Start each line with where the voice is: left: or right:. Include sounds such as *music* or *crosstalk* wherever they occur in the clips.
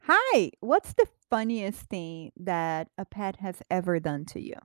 right: Hi, what's the funniest thing that a pet has ever done to you?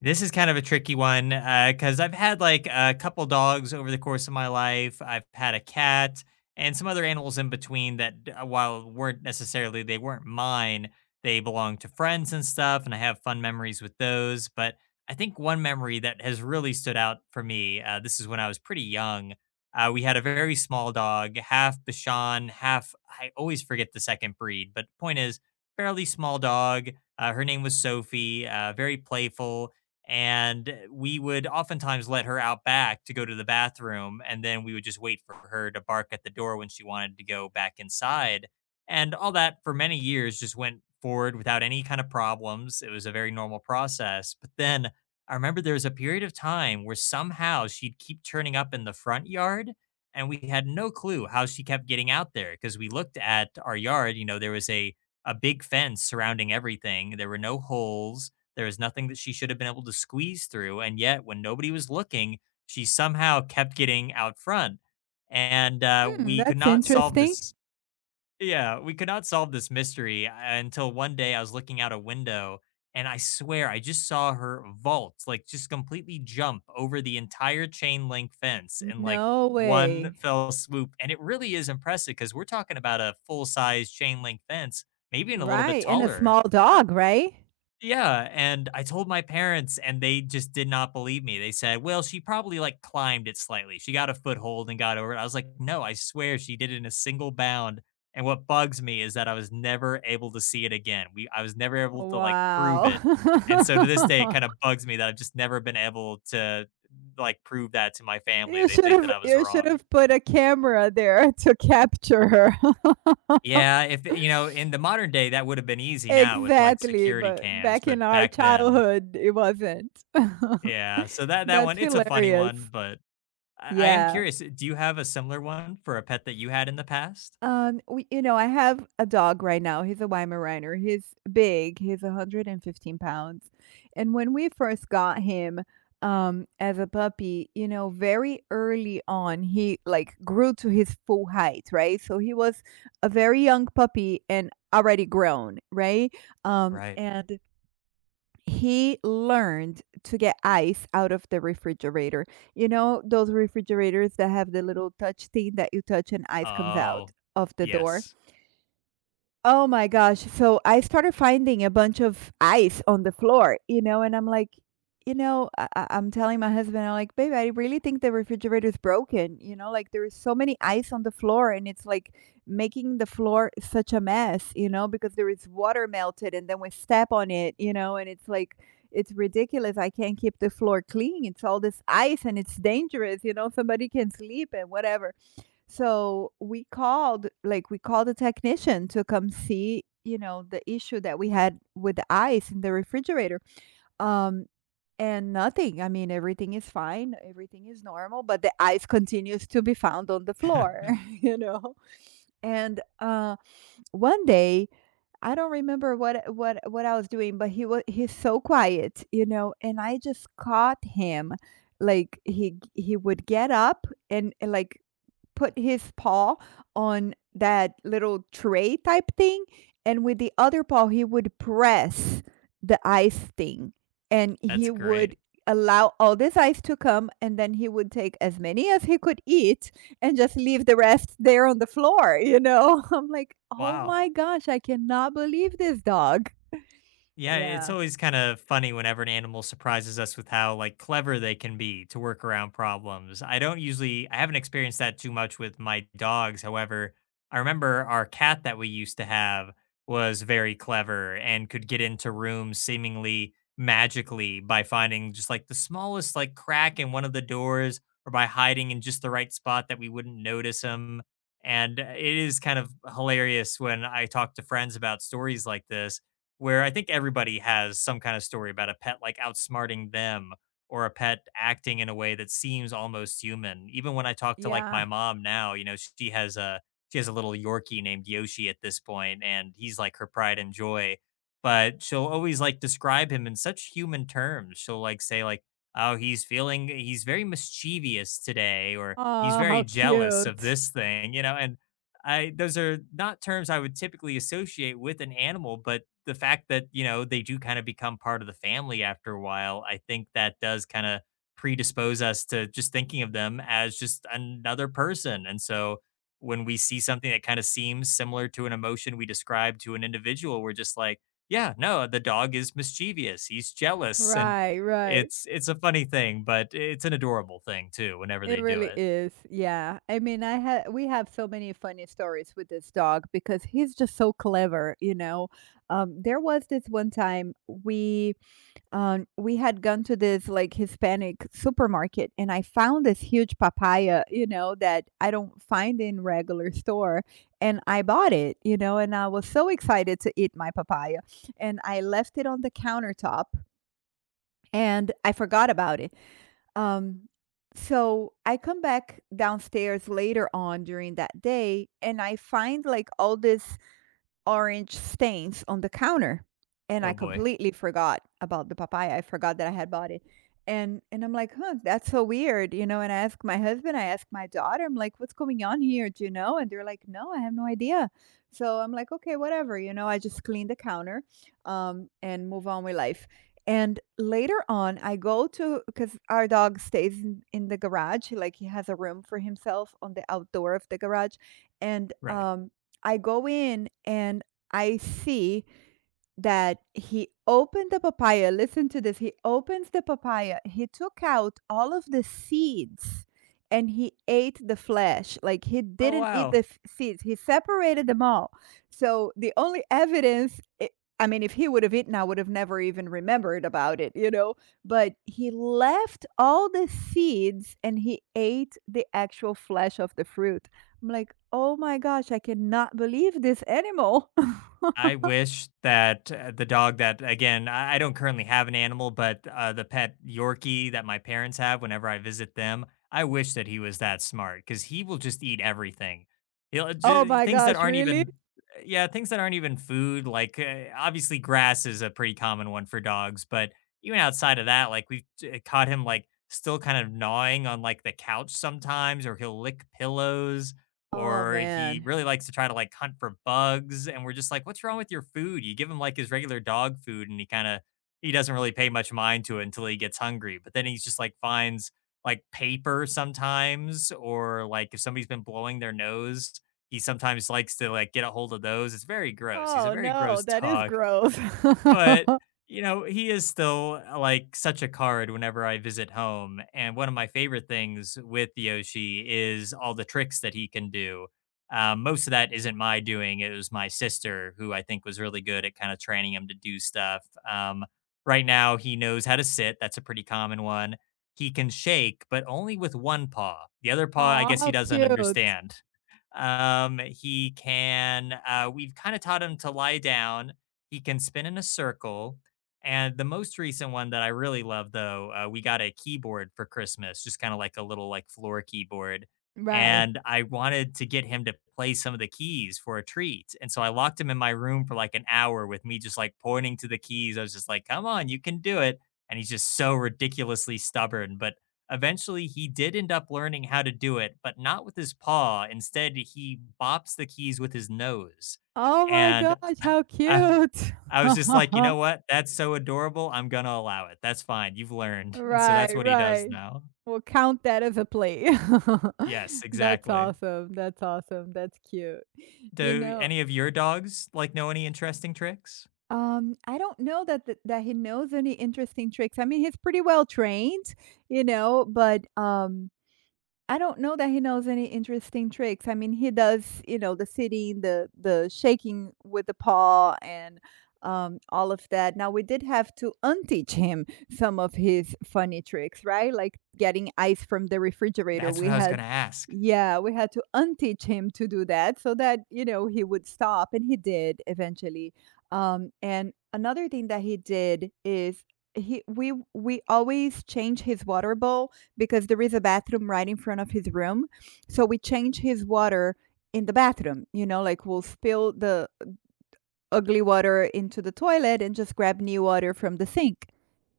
left: This is kind of a tricky one because I've had like a couple dogs over the course of my life. I've had a cat and some other animals in between that, while weren't necessarily they weren't mine, they belonged to friends and stuff, and I have fun memories with those. But I think one memory that has really stood out for me. This is when I was pretty young. We had a very small dog, half Bashan, half I always forget the second breed. But point is, fairly small dog. Her name was Sophie. Very playful and we would oftentimes let her out back to go to the bathroom, and then we would just wait for her to bark at the door when she wanted to go back inside. And all that for many years just went forward without any kind of problems. It was a very normal process, but then I remember there was a period of time where somehow she'd keep turning up in the front yard, and we had no clue how she kept getting out there. Because we looked at our yard, you know, there was a big fence surrounding everything, there were no holes, there was nothing that she should have been able to squeeze through, and yet when nobody was looking, she somehow kept getting out front. And,
right: Hmm,
left: we could
right: that's
left: not solve
right: interesting.
left: this. Yeah, we could not solve this mystery until one day I was looking out a window, and I swear I just saw her vault, like, just completely jump over the entire chain link fence in, like,
right: No
left: one
right: way.
left: fell swoop, and it really is impressive because 'cause we're talking about a full-size chain link fence, maybe even a little bit
right: Right. And a
left: taller.
right: small dog, right?
left: Yeah, and I told my parents and they just did not believe me. They said, "Well, she probably, like, climbed it slightly. She got a foothold and got over it." I was like, "No, I swear she did it in a single bound." And what bugs me is that I was never able to see it again. We I was never able to, like, prove
right: Wow.
left: it.
right: *laughs*
left: And so to this day, it kinda bugs me that I've just never been able to, like, prove that to my family.
right: You
left: They
right: should
left: think that
right: have
left: I was wrong.
right: put a camera there *laughs* to capture her.
left: Yeah, if you
right: *laughs*
left: know, in the modern day, that would have been easy now with, like,
right: Exactly.
left: security
right: But
left: cams,
right: back in
left: but
right: our
left: back then
right: childhood it wasn't. *laughs*
left: yeah, so that
right: That's
left: one, it's a funny
right: hilarious.
left: one, but I am
right: Yeah.
left: curious, do you have a similar one for a pet that you had in the past?
right: We I have a dog right now, he's a Weimaraner, he's big, he's 115 pounds, and when we first got him, as a puppy, you know, very early on, he, like, grew to his full height, right? So he was a very young puppy and already grown, right? Um,
left: Right.
right: and he learned to get ice out of the refrigerator. You know, those refrigerators that have the little touch thing that you touch and ice comes out
left: Oh,
right: of the door?
left: yes.
right: Oh my gosh. So I started finding a bunch of ice on the floor, you know, and I'm like, you know, I'm telling my husband, I'm like, babe, I really think the refrigerator is broken. You know, like there is so many ice on the floor and it's like making the floor such a mess, you know, because there is water melted and then we step on it, you know, and it's like, it's ridiculous. I can't keep the floor clean. It's all this ice and it's dangerous, you know, somebody can sleep and whatever. So we called, like, we called a technician to come see, you know, the issue that we had with the ice in the refrigerator. Um, and nothing. I mean, everything is fine, everything is normal, but the ice continues to be found on the
left: *laughs*
right: floor, *laughs* you know. And one day, I don't remember what I was doing, but he's so quiet, you know, and I just caught him like he would get up and like put his paw on that little tray type thing and with the other paw he would press the ice thing and
left: That's
right: he
left: great.
right: would allow all this ice to come and then he would take as many as he could eat and just leave the rest there on the floor, you know? *laughs* I'm like, oh
left: Wow.
right: my gosh, I cannot believe this dog.
left: Yeah, it's
right: Yeah.
left: always kind of funny whenever an animal surprises us with how like clever they can be to work around problems. I don't usually I haven't experienced that too much with my dogs. However, I remember our cat that we used to have was very clever and could get into rooms seemingly magically by finding just like the smallest like crack in one of the doors or by hiding in just the right spot that we wouldn't notice him. And it is kind of hilarious when I talk to friends about stories like this, where I think everybody has some kind of story about a pet, like, outsmarting them or a pet acting in a way that seems almost human. Even when I talk to, like,
right: Yeah.
left: my mom now, you know, she has a little Yorkie named Yoshi at this point, and he's, like, her pride and joy, but she'll always, like, describe him in such human terms. She'll, like, say, like, "Oh, he's feeling he's very mischievous today," or, "He's
right: Oh,
left: very
right: how
left: jealous of
right: cute.
left: this thing," you know, and I those are not terms I would typically associate with an animal, but the fact that, you know, they do kind of become part of the family after a while, I think that does kind of predispose us to just thinking of them as just another person. And so when we see something that kind of seems similar to an emotion we describe to an individual, we're just like, yeah, no, the dog is mischievous. He's jealous. And
right: Right, right.
left: it's a funny thing, but it's an adorable thing too, whenever
right: It
left: they do
right: really
left: it.
right: is. Yeah. I mean, I had we have so many funny stories with this dog because he's just so clever, you know. There was this one time we had gone to this like Hispanic supermarket and I found this huge papaya, you know, that I don't find in regular store. And I bought it, you know, and I was so excited to eat my papaya. And I left it on the countertop and I forgot about it. Um, so I come back downstairs later on during that day and I find like all this orange stains on the counter. And
left: Oh
right: I
left: boy.
right: completely forgot about the papaya. I forgot that I had bought it. And I'm like, huh, that's so weird, you know. And I asked my husband, I asked my daughter, I'm like, what's going on here? Do you know? And they're like, no, I have no idea. So I'm like, okay, whatever, you know. I just clean the counter, and move on with life. And later on, I go to, because our dog stays in the garage, like he has a room for himself on the outdoor of the garage. And
left: Right.
right: I go in and I see that he opened the papaya. Listen to this. He opens the papaya. He took out all of the seeds and he ate the flesh. Like he
left: Oh
right: didn't eat the
left: wow.
right: seeds. He separated them all. So the only evidence, I mean, if he would have eaten, I would have never even remembered about it, you know. But he left all the seeds and he ate the actual flesh of the fruit. I'm like, oh my gosh, I cannot believe this animal. *laughs*
left: I wish that the dog that again, I don't currently have an animal, but the pet Yorkie that my parents have whenever I visit them, I wish that he was that smart because he will just eat everything. He'll
right: Oh my
left: things that
right: gosh,
left: aren't
right: really?
left: even, yeah, things that aren't even food. Like obviously, grass is a pretty common one for dogs, but even outside of that, like we've caught him like still kind of gnawing on like the couch sometimes, or he'll lick pillows
right: Oh,
left: or he
right: man.
left: really likes to try to like hunt for bugs. And we're just like, what's wrong with your food? You give him like his regular dog food and he kind of he doesn't really pay much mind to it until he gets hungry, but then he's just like finds like paper sometimes, or like if somebody's been blowing their nose, he sometimes likes to like get a hold of those. It's very gross, he's a
right: Oh,
left: very
right: no,
left: gross *laughs*
right: that is
left: dog.
right: gross. *laughs*
left: But, you know, he is still, like, such a card whenever I visit home, and one of my favorite things with Yoshi is all the tricks that he can do. Most of that isn't my doing, it was my sister who I think was really good at kinda training him to do stuff. Right now, he knows how to sit, that's a pretty common one. He can shake, but only with one paw. The other paw, I
right: Aw,
left: guess he
right: how
left: doesn't
right: cute.
left: understand. He can, we've kind of taught him to lie down. He can spin in a circle. And the most recent one that I really love, though, we got a keyboard for Christmas, just kind of like a little like floor keyboard.
right: Right.
left: And I wanted to get him to play some of the keys for a treat. And so I locked him in my room for like an hour with me just like pointing to the keys. I was just like, come on, you can do it. And he's just so ridiculously stubborn. But eventually, he did end up learning how to do it, but not with his paw. Instead, he bops the keys with his nose.
right: Oh my
left: And
right: gosh, how
left: I,
right: cute.
left: I was just like, you know
right: *laughs*
left: what? That's so adorable. I'm going to allow it. That's fine. You've learned. And so that's
right: Right,
left: what he does
right: right.
left: now.
right: We'll count that as a play.
left: Yes,
right: *laughs* That's
left: exactly.
right: awesome, that's awesome, that's cute. You
left: Do
right: know,
left: any of your dogs like know any interesting tricks?
right: I don't know that th that he knows any interesting tricks. I mean, he's pretty well trained, you know, but, I don't know that he knows any interesting tricks. I mean, he does, you know, the sitting, the shaking with the paw, and all of that. Now we did have to unteach him some of his funny tricks, right? Like getting ice from the refrigerator.
left: That's what
right: We
left: I was going
right: had,
left: to ask.
right: yeah, we had to unteach him to do that so that you know he would stop, and he did eventually. And another thing that he did is he we always change his water bowl because there is a bathroom right in front of his room. So we change his water in the bathroom, you know, like we'll spill the ugly water into the toilet and just grab new water from the sink.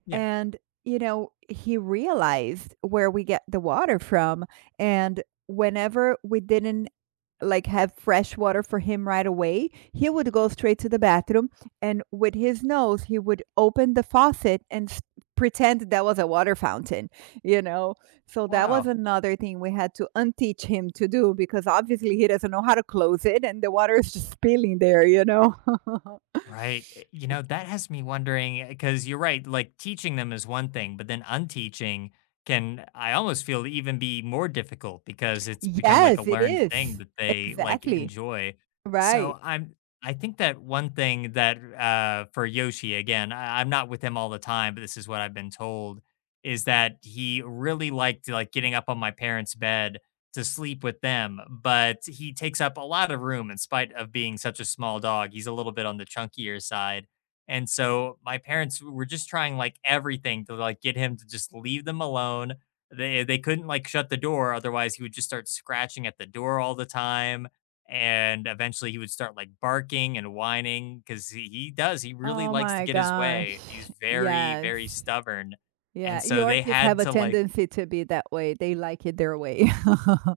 left: Yeah.
right: And, you know, he realized where we get the water from. And whenever we didn't like have fresh water for him right away, he would go straight to the bathroom and with his nose he would open the faucet and pretend that was a water fountain, you know? So that was
left: Wow.
right: another thing we had to unteach him to do because obviously he doesn't know how to close it and the water is just spilling there, you know? *laughs*
left: Right. You know, that has me wondering because you're right. Like teaching them is one thing, but then unteaching can, I almost feel, even be more difficult because it's become like a
right: Yes, it
left: learned thing
right: is.
left: that they like
right: Exactly.
left: enjoy.
right: Right.
left: So I think that one thing that for Yoshi, again, I'm not with him all the time, but this is what I've been told is that he really liked like getting up on my parents' bed to sleep with them, but he takes up a lot of room in spite of being such a small dog. He's a little bit on the chunkier side. And so my parents were just trying like everything to like get him to just leave them alone. They couldn't like shut the door, otherwise he would just start scratching at the door all the time, and eventually he would start like barking and whining cuz he does he really
right: Oh
left: likes to
right: my
left: get his
right: gosh.
left: way. He's very
right: Yes.
left: very stubborn.
right: Yeah.
left: And so they
right: Yorkies
left: had
right: have a
left: to like
right: tendency to be that way. They like it their way. *laughs*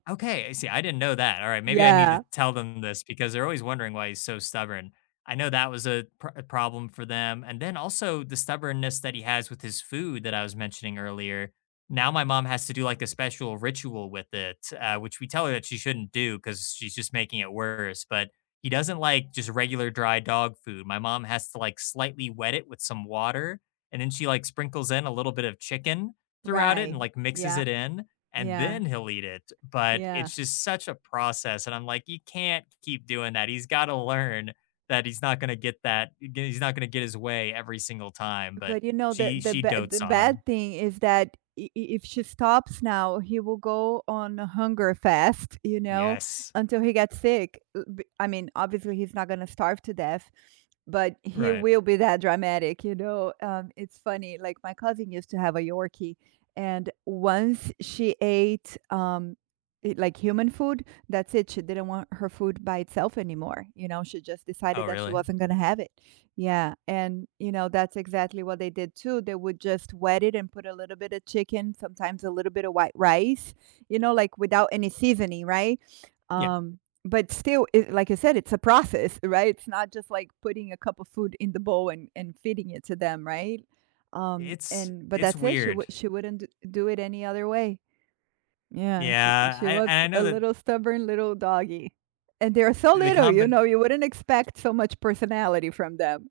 left: okay, I see, I didn't know that, alright, maybe I need to
right: Yeah.
left: tell them this because they're always wondering why he's so stubborn. I know that was a pr a problem for them, and then also the stubbornness that he has with his food that I was mentioning earlier. Now my mom has to do, like, a special ritual with it, which we tell her that she shouldn't do because she's just making it worse, but he doesn't like just regular dry dog food. My mom has to, like, slightly wet it with some water, and then she, like, sprinkles in a little bit of chicken throughout it
right: Right.
left: and, like, mixes
right: Yeah.
left: it in, and
right: Yeah.
left: then he'll eat it. But
right: Yeah.
left: it's just such a process. And I'm like, you can't keep doing that. He's got to learn that he's not going to get that. He's not going to get his way every single time. But
right: But you know
left: she,
right: the
left: she
right: ba the
left: dotes on him.
right: bad thing is that I if she stops now, he will go on a hunger fast, you know,
left: Yes.
right: until he gets sick. B I mean, obviously, he's not gonna starve to death, but he
left: Right.
right: will be that dramatic, you know? It's funny, like, my cousin used to have a Yorkie, and once she ate, I like, human food, that's it, she didn't want her food by itself anymore, you know? She just
left: Oh,
right: decided that she
left: really?
right: wasn't gonna have it. Yeah, and you know, that's exactly what they did too. They would just wet it and put a little bit of chicken, sometimes a little bit of white rice, you know, like without any seasoning, right?
left: Yeah.
right: But still, it, like I said, it's a process, *laughs* right? It's not just like putting a cup of food in the bowl and feeding it to them, right?
left: It's,
right: And But
left: it's
right: that's it.
left: weird.
right: She wouldn't do it any other way. Yeah,
left: Yeah.
right: she
left: I,
right: was
left: and I
right: a
left: know that
right: little stubborn little doggy. And they're so
left: the
right: little, you
left: combi
right: know, you wouldn't expect so much personality from them.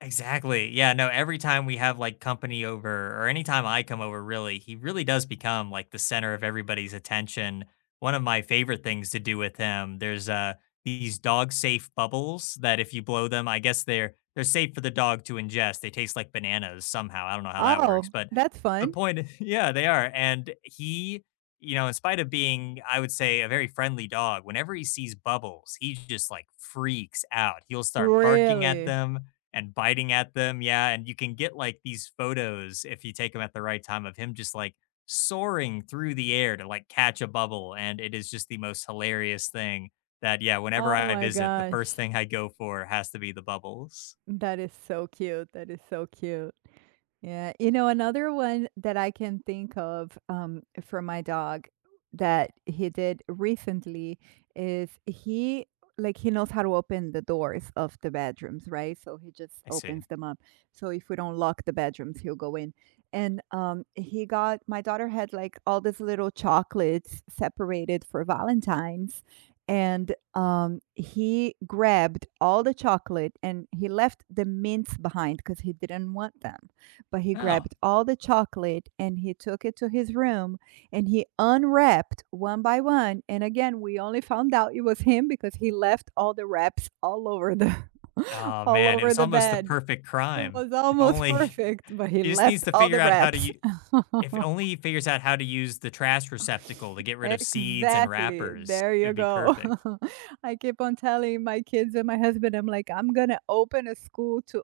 left: exactly. Yeah, no, every time we have, like, company over or anytime I come over, really, he really does become, like, the center of everybody's attention. One of my favorite things to do with him, there's, these dog safe bubbles that if you blow them, I guess they're safe for the dog to ingest. They taste like bananas somehow. I don't know how that works,
right: Oh,
left: but
right: that's
left: the
right: fun.
left: point *laughs* yeah, they are, and he, you know, in spite of being, I would say, a very friendly dog, whenever he sees bubbles, he just, like, freaks out. He'll start barking at
right: Really?
left: them and biting at them. Yeah. And you can get like these photos if you take them at the right time of him just like soaring through the air to like catch a bubble. And it is just the most hilarious thing that, yeah, whenever
right: Oh
left: I
right: my
left: visit, the
right: gosh.
left: first thing I go for has to be the bubbles.
right: That is so cute, that is so cute. Yeah, you know, another one that I can think of, for my dog that he did recently is he like he knows how to open the doors of the bedrooms, right? So he just
left: I see.
right: opens them up. So if we don't lock the bedrooms, he'll go in. And he got, my daughter had like all these little chocolates separated for Valentine's. And he grabbed all the chocolate and he left the mints behind because he didn't want them, but he
left: Oh,
right: grabbed all the chocolate and he took it to his room and he unwrapped one by one. And again, we only found out it was him because he left all the wraps all over the *laughs*
left: oh
right: all
left: man. It
right: over
left: was
right: the
left: almost the
right: bed.
left: perfect
right: It
left: crime.
right: was
left: If
right: almost
left: only
right: perfect, but
left: *laughs*
right: he
left: he just needs
right: left
left: to
right: all
left: figure
right: the
left: out how to.
right: wraps. *laughs*
left: If only he figures out how to use the trash receptacle to get rid of seeds and
right: Exactly.
left: wrappers,
right: There
left: it
right: you
left: would be
right: go.
left: perfect.
right: *laughs* I keep on telling my kids and my husband, I'm like, I'm gonna open a school to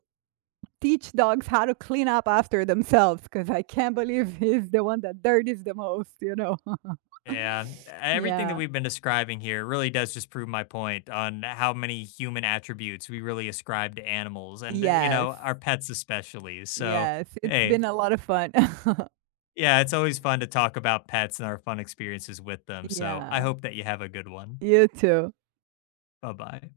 right: teach dogs how to clean up after themselves because I can't believe *laughs* he's the one that dirties the most, you know? *laughs*
left: Yeah, everything that
right: Yeah.
left: we've been describing here really does just prove my point on how many human attributes we really ascribe to animals and, you
right: Yes.
left: know, our pets especially. So,
right: Yes. It's
left: hey,
right: been a lot of fun. *laughs*
left: yeah, it's always fun to talk about pets and our fun experiences with them. So, I
right: Yeah.
left: hope that you have a good one.
right: You too.
left: Bye bye.